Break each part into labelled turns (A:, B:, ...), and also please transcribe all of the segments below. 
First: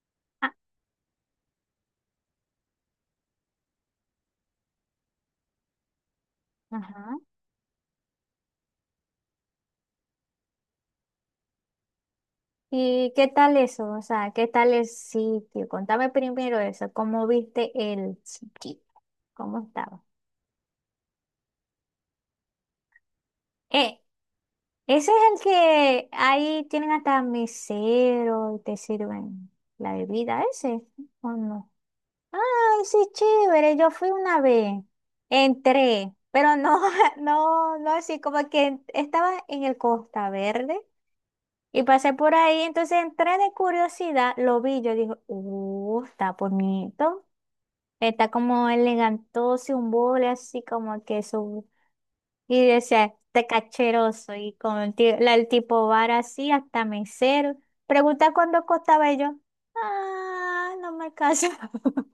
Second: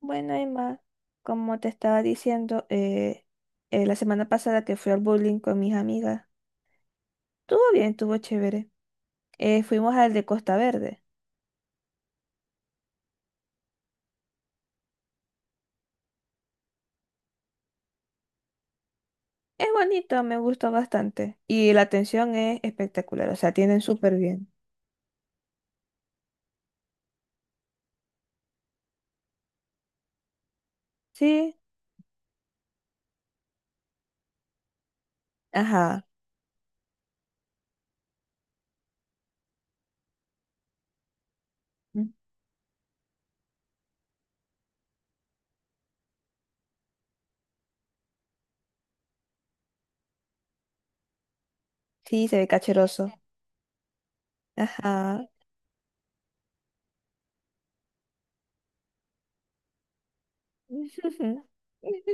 A: Bueno,
B: Ah,
A: Emma, como te estaba diciendo la semana pasada que fui al bowling con mis amigas,
B: ajá.
A: estuvo bien, estuvo chévere. Fuimos al de Costa Verde.
B: ¿Y qué tal eso? O sea, ¿qué tal el sitio? Contame primero eso. ¿Cómo viste el sitio? ¿Cómo
A: Es
B: estaba?
A: bonito, me gustó bastante. Y la atención es espectacular, o sea, tienen
B: Eh,
A: súper bien.
B: Ese es el que ahí tienen hasta mesero y te sirven la bebida, ese, ¿o
A: Sí,
B: no? Ay, sí, chévere. Yo fui una vez.
A: ajá.
B: Entré, pero no, no, no así como que estaba en el Costa Verde. Y
A: Mm.
B: pasé por ahí, entonces entré de curiosidad, lo vi, yo dije, está bonito. Está como elegantoso, un bole así como que su...
A: Sí, se ve
B: Y
A: cacheroso.
B: decía, está cacheroso. Y con el,
A: Ajá.
B: el tipo bar así, hasta mesero. Pregunta cuánto costaba y yo. Ah, no me alcanza.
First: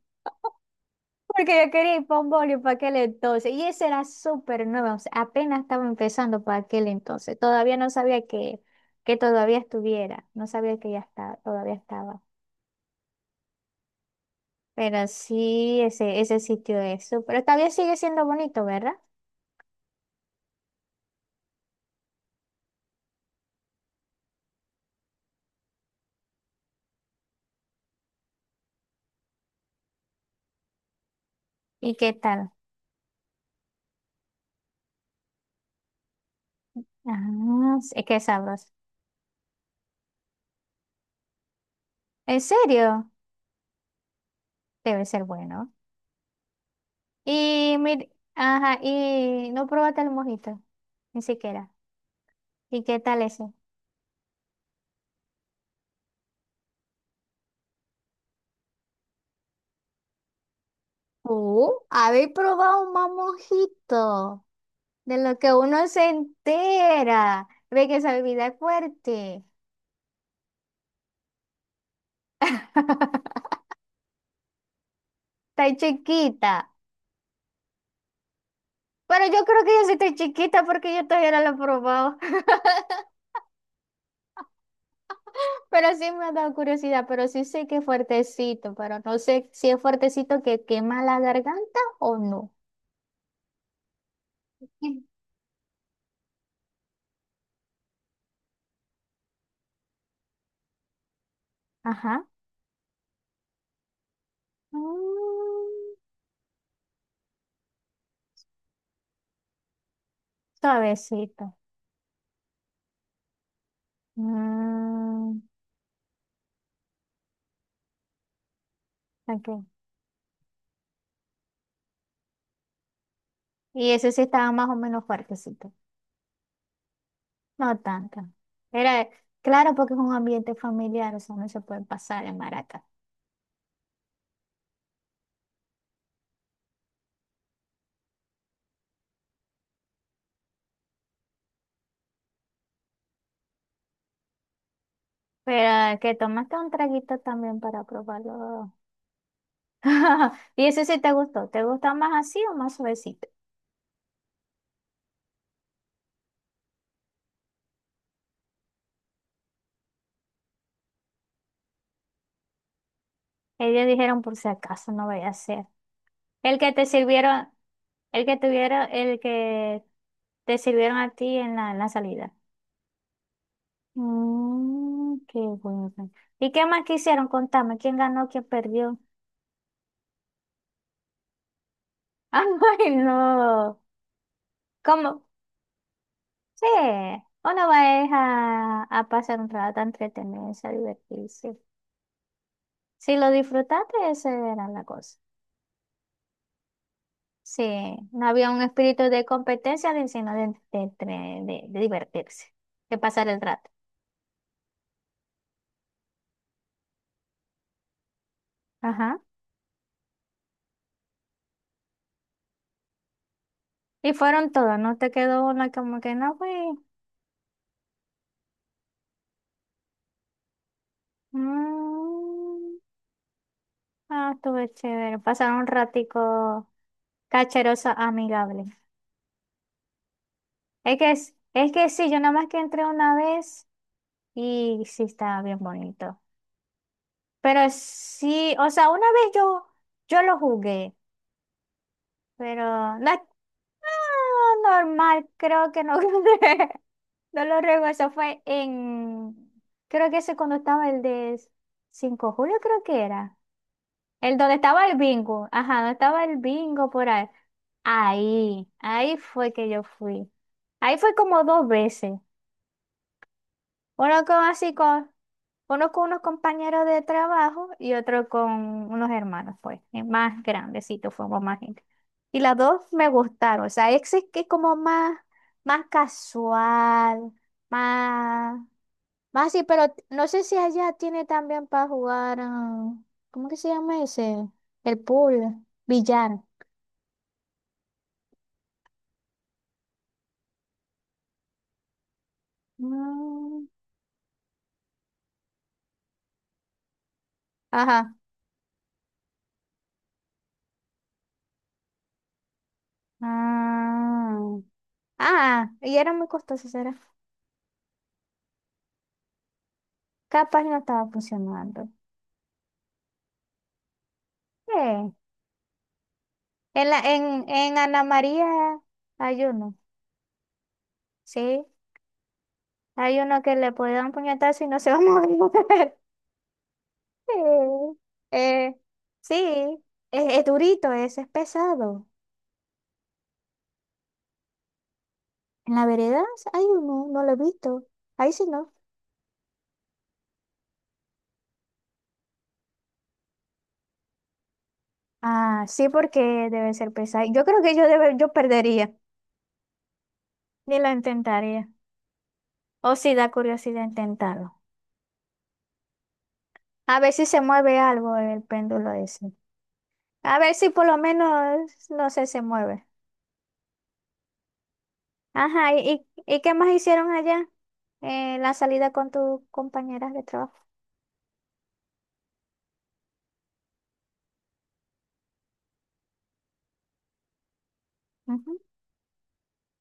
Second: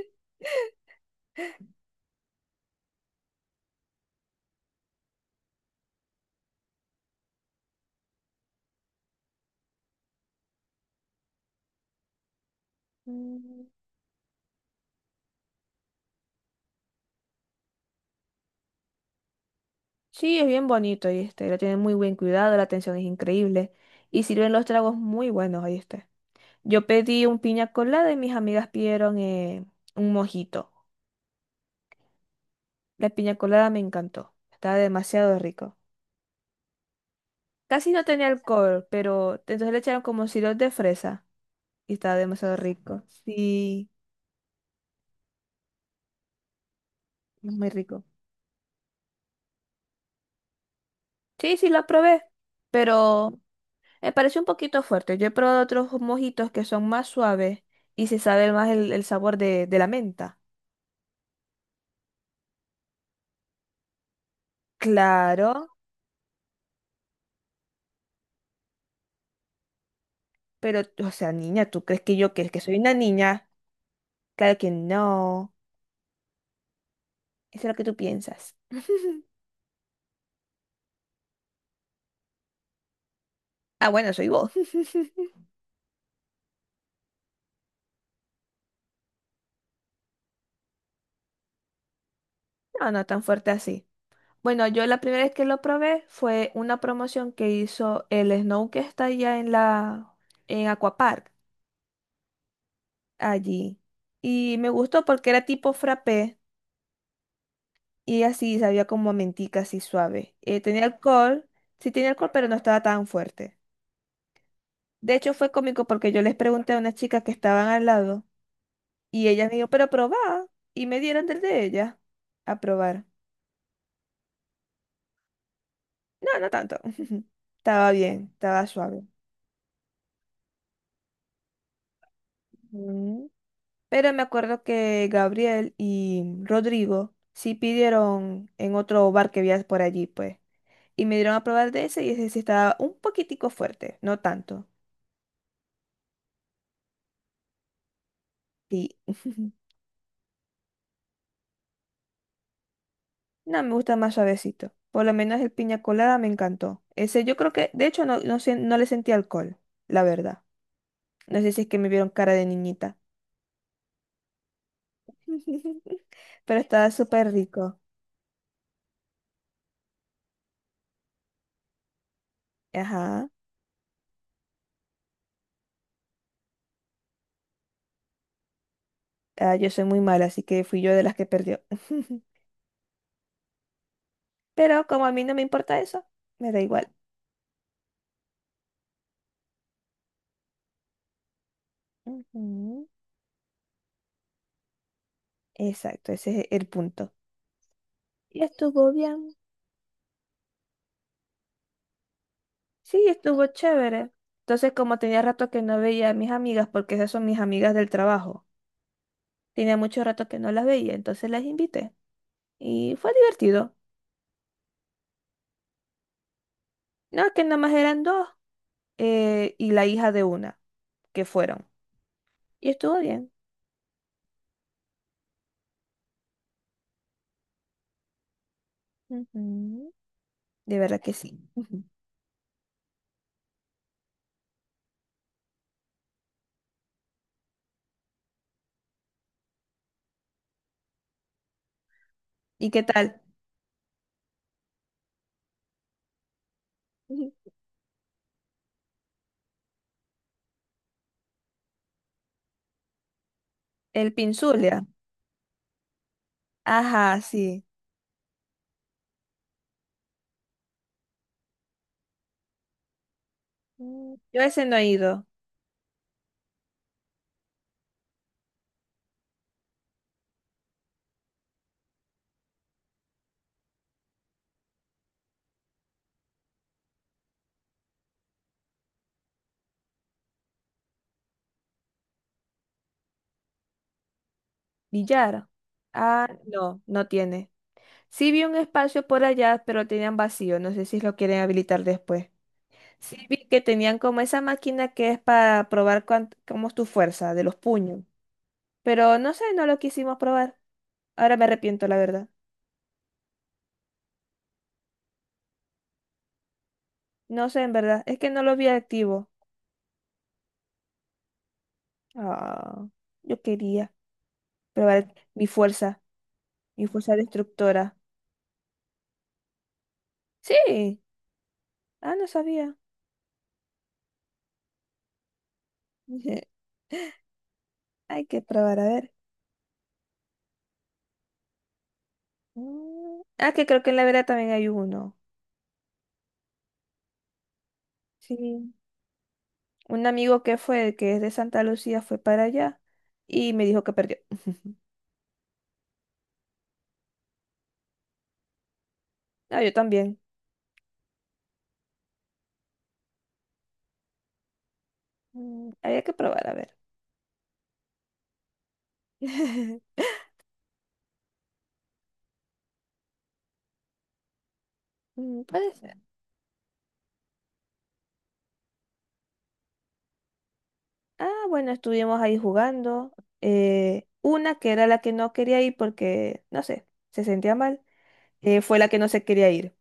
B: Porque yo quería ir para un boli para aquel entonces. Y ese era súper nuevo. O sea, apenas estaba empezando para aquel entonces. Todavía no sabía que todavía estuviera. No sabía que ya estaba, todavía estaba.
A: Mm.
B: Pero sí, ese sitio es súper. Todavía sigue siendo bonito, ¿verdad?
A: Sí, es bien bonito, ahí está. Lo tienen muy buen cuidado, la atención es increíble. Y sirven los tragos muy buenos, ahí. Yo pedí un piña colada y mis amigas pidieron un mojito.
B: ¿Y qué tal?
A: La piña colada me encantó. Estaba demasiado rico.
B: Ah, sí,
A: Casi no
B: es que
A: tenía
B: sabroso.
A: alcohol, pero entonces le echaron como sirope de fresa y estaba
B: ¿En
A: demasiado rico.
B: serio?
A: Sí,
B: Debe ser bueno.
A: es muy
B: Y
A: rico.
B: ajá, y no probaste el mojito. Ni
A: Sí, sí,
B: siquiera.
A: lo probé,
B: ¿Y qué tal
A: pero
B: ese?
A: me pareció un poquito fuerte. Yo he probado otros mojitos que son más suaves y se sabe más el sabor de la menta.
B: Habéis probado un mamojito. De lo que
A: Claro,
B: uno se entera. Ve que esa bebida es fuerte.
A: pero, o sea, niña, ¿tú crees que yo que soy una niña? Claro que no.
B: Está chiquita.
A: Eso es lo que tú piensas.
B: Pero yo creo que yo sí estoy chiquita porque yo todavía no lo he probado.
A: Ah, bueno, soy vos.
B: Pero sí me ha dado curiosidad. Pero sí sé que es fuertecito. Pero no sé si es fuertecito que quema la garganta o no.
A: No, no tan fuerte así. Bueno, yo la
B: Sí.
A: primera vez que lo probé fue una promoción que hizo el Snow que está allá en la en Aquapark,
B: Ajá.
A: allí. Y me gustó porque era
B: Mm,
A: tipo frappé y así sabía como a mentica así suave. Tenía alcohol,
B: suavecito.
A: sí tenía alcohol, pero no estaba tan fuerte. De hecho,
B: Mm,
A: fue cómico porque yo les pregunté a unas chicas que estaban al lado y ellas me
B: ok.
A: dijo, pero probá. Y me dieron del de ella a probar.
B: Y ese sí estaba más o menos fuertecito.
A: No, no tanto.
B: No
A: Estaba
B: tanto.
A: bien, estaba suave.
B: Era, claro, porque es un ambiente familiar, o sea, no se puede pasar en maraca.
A: Mm. Pero me acuerdo que Gabriel y Rodrigo sí pidieron en otro bar que había por allí, pues. Y me dieron a probar de ese y ese sí estaba un poquitico fuerte, no tanto.
B: Pero que tomaste un traguito también para probarlo.
A: Sí.
B: Y eso sí te gustó. ¿Te gusta más así o más suavecito?
A: No, me gusta más suavecito. Por lo menos el piña colada me encantó. Ese yo creo que, de hecho, no, no, no le sentí alcohol, la verdad. No sé si es que me vieron cara de niñita.
B: Ellos dijeron por si acaso no voy a hacer. El
A: Pero
B: que te
A: estaba súper
B: sirvieron,
A: rico.
B: el que tuvieron, el que te sirvieron a ti en la salida.
A: Ajá.
B: Mm, qué bueno. ¿Y qué más quisieron? Contame, ¿quién ganó, quién perdió?
A: Ah, yo soy muy mala, así que fui yo de las que perdió.
B: Ay, no.
A: Pero como a mí
B: ¿Cómo?
A: no me importa eso, me da
B: Sí,
A: igual.
B: uno va es a pasar un rato, a entretenerse, a divertirse.
A: Ujú.
B: Si lo disfrutaste, esa era la cosa.
A: Exacto, ese es el punto.
B: Sí, no
A: Y
B: había un
A: estuvo
B: espíritu de
A: bien.
B: competencia, sino de divertirse, de
A: Sí,
B: pasar el
A: estuvo
B: rato.
A: chévere. Entonces, como tenía rato que no veía a mis amigas, porque esas son mis amigas del trabajo,
B: Ajá.
A: tenía mucho rato que no las veía, entonces las invité. Y fue divertido.
B: Y fueron todos, no te quedó una como que no fui.
A: No, que nada más eran dos y la hija de una que fueron. Y
B: Mm,
A: estuvo bien.
B: ah, estuve chévere. Pasaron un ratico cacheroso, amigable.
A: Ujú. De
B: Es
A: verdad
B: que,
A: que sí.
B: es
A: Ujú.
B: que sí, yo nada más que entré una vez y sí estaba bien bonito. Pero sí, o sea, una vez yo, yo lo jugué,
A: ¿Y qué
B: pero no,
A: tal?
B: ah, normal, creo que no, no lo recuerdo, eso fue en, creo que ese cuando estaba el de 5 de julio, creo que era,
A: El
B: el donde
A: Pinzulia.
B: estaba el bingo, ajá, donde estaba el bingo por
A: Ajá,
B: ahí,
A: sí.
B: ahí, ahí fue que yo fui, ahí fue como dos veces,
A: Mm.
B: bueno, como
A: Yo ese
B: así,
A: no he
B: con
A: ido.
B: uno con unos compañeros de trabajo y otro con unos hermanos, pues, más grandecitos, fuimos más gente. Y las dos me gustaron, o sea, ese es que es como más, más casual, más, más así, pero no sé si allá tiene también para jugar, ah, ¿cómo que se llama ese? El
A: Villar.
B: pool,
A: Ah,
B: billar.
A: no, no tiene. Sí vi un espacio por allá, pero tenían vacío. No sé si lo quieren habilitar después. Sí vi que
B: Mm,
A: tenían como esa máquina que es para probar cómo es tu fuerza de los puños.
B: ajá.
A: Pero no sé, no lo quisimos probar. Ahora me arrepiento, la verdad.
B: Ah, ah, y era muy costoso, será.
A: No sé, en verdad. Es que no lo vi activo.
B: Capaz no estaba funcionando.
A: Ah, yo quería probar
B: Sí.
A: mi
B: En la,
A: fuerza
B: en
A: destructora.
B: Ana María hay uno,
A: Sí.
B: ¿sí?
A: Ah, no sabía.
B: Hay uno que le puede dar un puñetazo y no se va a mover.
A: Ujú.
B: Sí,
A: Hay que
B: eh,
A: probar, a ver.
B: sí, es durito, ese es pesado.
A: Mm. Ah, que creo que en la vera también hay uno.
B: En la vereda hay uno, no lo he visto. Ahí sí
A: Sí.
B: no.
A: Un amigo que fue, que es de Santa Lucía, fue para allá y me dijo que perdió.
B: Ah, sí, porque debe ser pesado. Yo creo que yo, debe, yo perdería,
A: Ah, yo también.
B: ni lo intentaría. O si da curiosidad intentarlo.
A: Mm. Había que probar, a ver.
B: A ver si se mueve algo el péndulo ese. A ver si por lo menos, no sé, se mueve.
A: Mm. Puede
B: Ajá,
A: ser.
B: y qué más hicieron allá en la salida con tus compañeras de trabajo?
A: Ah, bueno, estuvimos ahí jugando. Una que era la que no quería ir porque, no sé, se sentía mal,
B: Ujú.
A: fue la que no se quería ir.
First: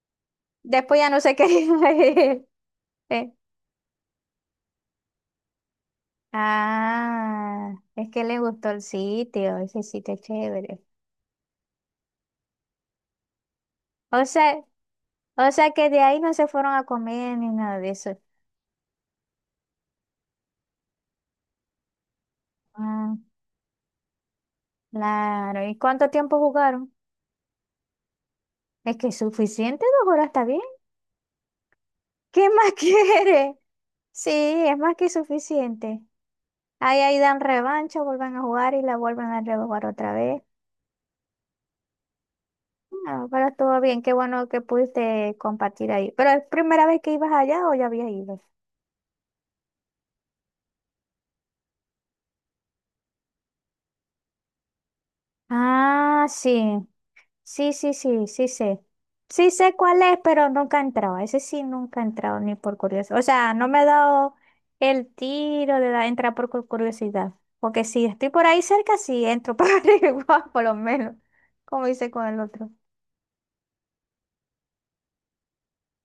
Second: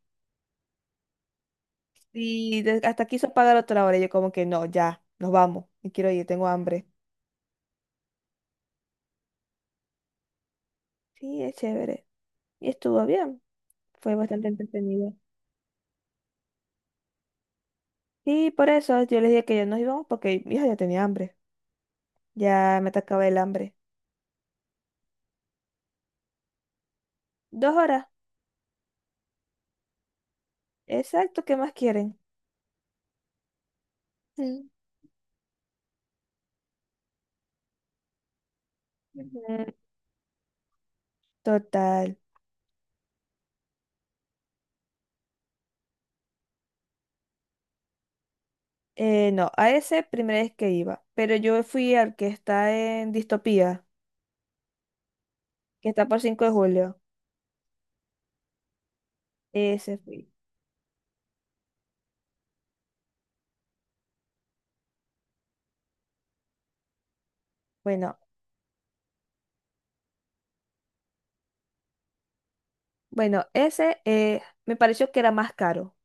B: Después ya no sé qué.
A: Y hasta quiso
B: Eh,
A: pagar otra hora. Yo como que no, ya, nos vamos. Me quiero ir, tengo hambre.
B: Ah, es que le gustó el sitio, ese sitio es chévere.
A: Sí, es chévere. Y estuvo bien, fue
B: O
A: bastante
B: sea,
A: entretenido.
B: o sea que de ahí no se fueron a comer ni nada de eso.
A: Y por eso yo les dije que ya nos íbamos porque mi hija ya tenía hambre, ya me
B: Ah,
A: atacaba el hambre.
B: claro. ¿Y cuánto tiempo jugaron?
A: 2 horas,
B: Es que es suficiente, dos horas está bien.
A: exacto, ¿qué más quieren?
B: ¿Qué más quiere? Sí,
A: Mm.
B: es más que suficiente. Ahí, ahí dan revancha, vuelven a jugar y la vuelven a
A: Ujú.
B: rejugar otra vez.
A: Total.
B: No, pero todo bien, qué bueno que pudiste compartir ahí. ¿Pero es primera vez que ibas allá o ya habías ido?
A: No, a ese primera vez que iba, pero yo fui al que está en Distopía, que está por
B: Ah,
A: 5 de
B: sí,
A: julio.
B: sí, sí, sí, sí sé. Sí sé
A: Ese
B: cuál es,
A: fui.
B: pero nunca he entrado. Ese sí nunca he entrado, ni por curiosidad. O sea, no me he dado el tiro de entrar por curiosidad. Porque si
A: Bueno,
B: estoy por ahí cerca, sí entro para averiguar, por lo menos, como hice con el otro.
A: bueno, ese me pareció que era más caro.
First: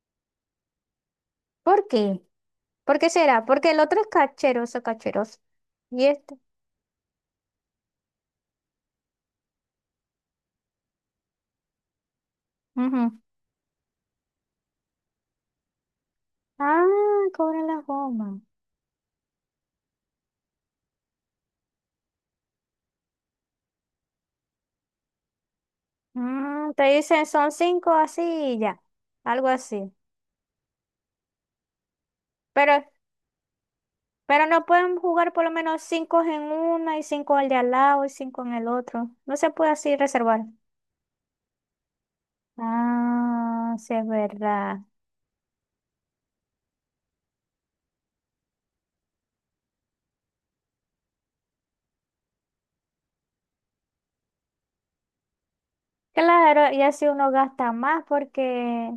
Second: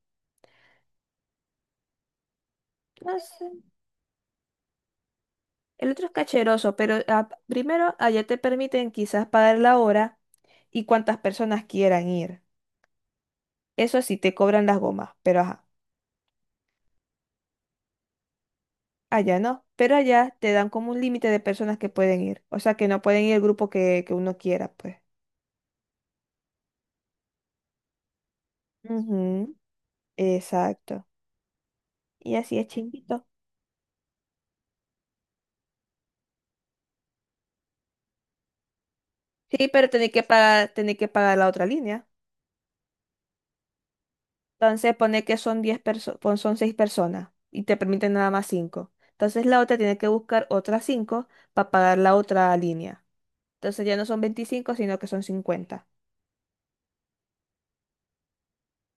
B: ¿Por qué? ¿Por qué será? Porque el otro es cacheroso, cacheroso.
A: El
B: Y
A: otro es
B: este.
A: cacheroso, pero ah, primero allá te permiten quizás pagar la hora y cuántas personas quieran ir. Eso sí, te cobran las gomas, pero ajá,
B: Ah, cobran las gomas.
A: allá no. Pero allá te dan como un límite de personas que pueden ir. O sea, que no pueden ir el grupo que uno quiera, pues.
B: Mm, te dicen son cinco así y ya, algo
A: Ujú.
B: así.
A: Exacto. Y así es
B: Pero,
A: chimbito.
B: pero no pueden jugar por lo menos cinco en una y cinco al de al lado y cinco en el otro. No se
A: Sí,
B: puede
A: pero
B: así reservar.
A: tenés que pagar la otra línea.
B: Ah, sí es verdad.
A: Entonces pone que son 10 personas, son 6 personas y te permiten nada más 5. Entonces la otra tiene que buscar otras 5 para pagar la otra línea. Entonces ya no son 25 sino que son 50.
B: Claro, y así uno gasta más porque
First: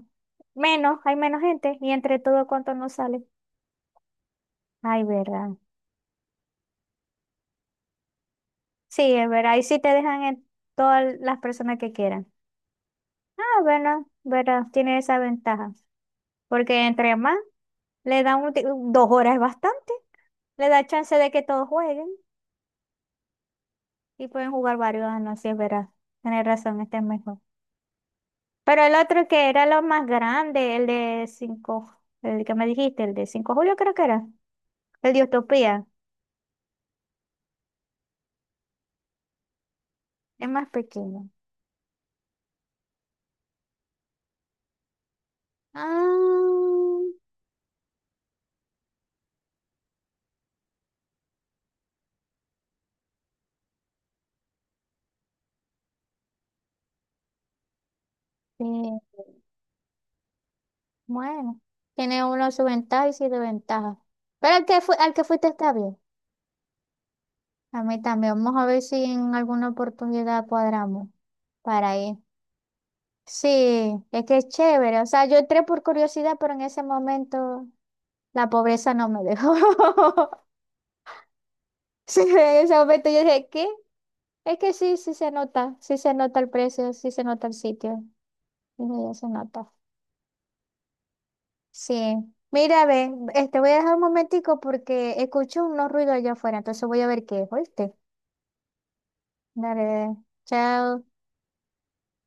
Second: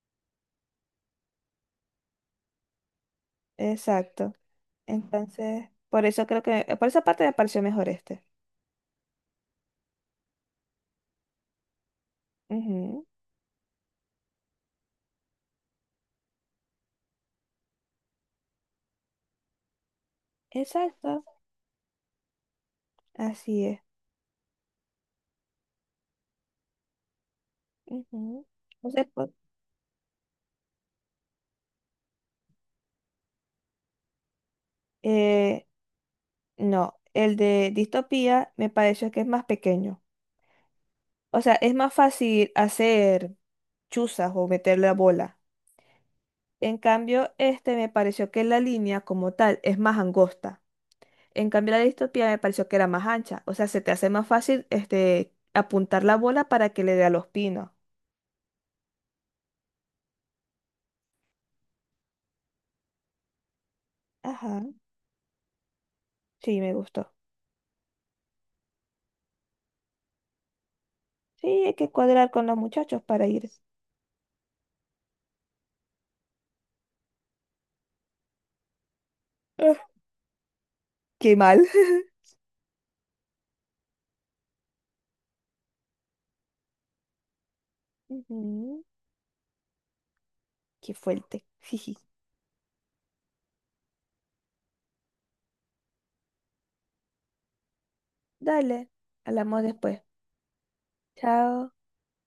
B: menos, hay menos gente y entre todo cuánto no sale.
A: Exacto.
B: Ay, verdad.
A: Entonces, por eso creo que, por esa parte me pareció mejor este.
B: Sí, es verdad. Y sí te dejan en todas las personas que quieran.
A: Ujú.
B: Ah, bueno, verdad, tiene esa ventaja. Porque entre más le dan un dos horas es bastante. Le da chance
A: Exacto.
B: de que todos jueguen
A: Así es.
B: y pueden jugar varios años, sí, es verdad. Tienes razón, este es mejor.
A: Ujú.
B: Pero el
A: Entonces,
B: otro
A: pues,
B: que era lo más grande, el de 5 el que me dijiste, el de 5 julio creo que era. El de
A: eh,
B: Utopía,
A: no, el de distopía me pareció que es más pequeño.
B: es más pequeño.
A: O sea, es más fácil hacer chuzas o meter la bola. En
B: Ah,
A: cambio, este me pareció que la línea como tal es más angosta. En cambio, la distopía me pareció que era más ancha. O sea, se te hace más fácil este, apuntar la bola para que le dé a los pinos.
B: sí. Bueno, tiene uno su ventaja y su desventaja. Pero
A: Ajá,
B: al que, al que fuiste está bien.
A: sí, me gustó.
B: A mí también. Vamos a ver si en alguna oportunidad cuadramos
A: Sí, hay que
B: para ir.
A: cuadrar con los muchachos para ir.
B: Sí, es que es chévere. O sea, yo entré por curiosidad, pero en ese momento la pobreza no me dejó.
A: Ah, qué mal.
B: Sí, en ese momento yo dije, ¿qué? Es que sí, sí se nota el precio, sí se nota el sitio.
A: Ujú.
B: Dije, ya se nota.
A: Qué fuerte. Jiji.
B: Sí. Mira, ve, este voy a dejar un momentico porque escucho unos ruidos allá afuera, entonces voy a ver qué es, ¿oíste?
A: Dale, hablamos después.
B: Dale, chao.
A: Chao.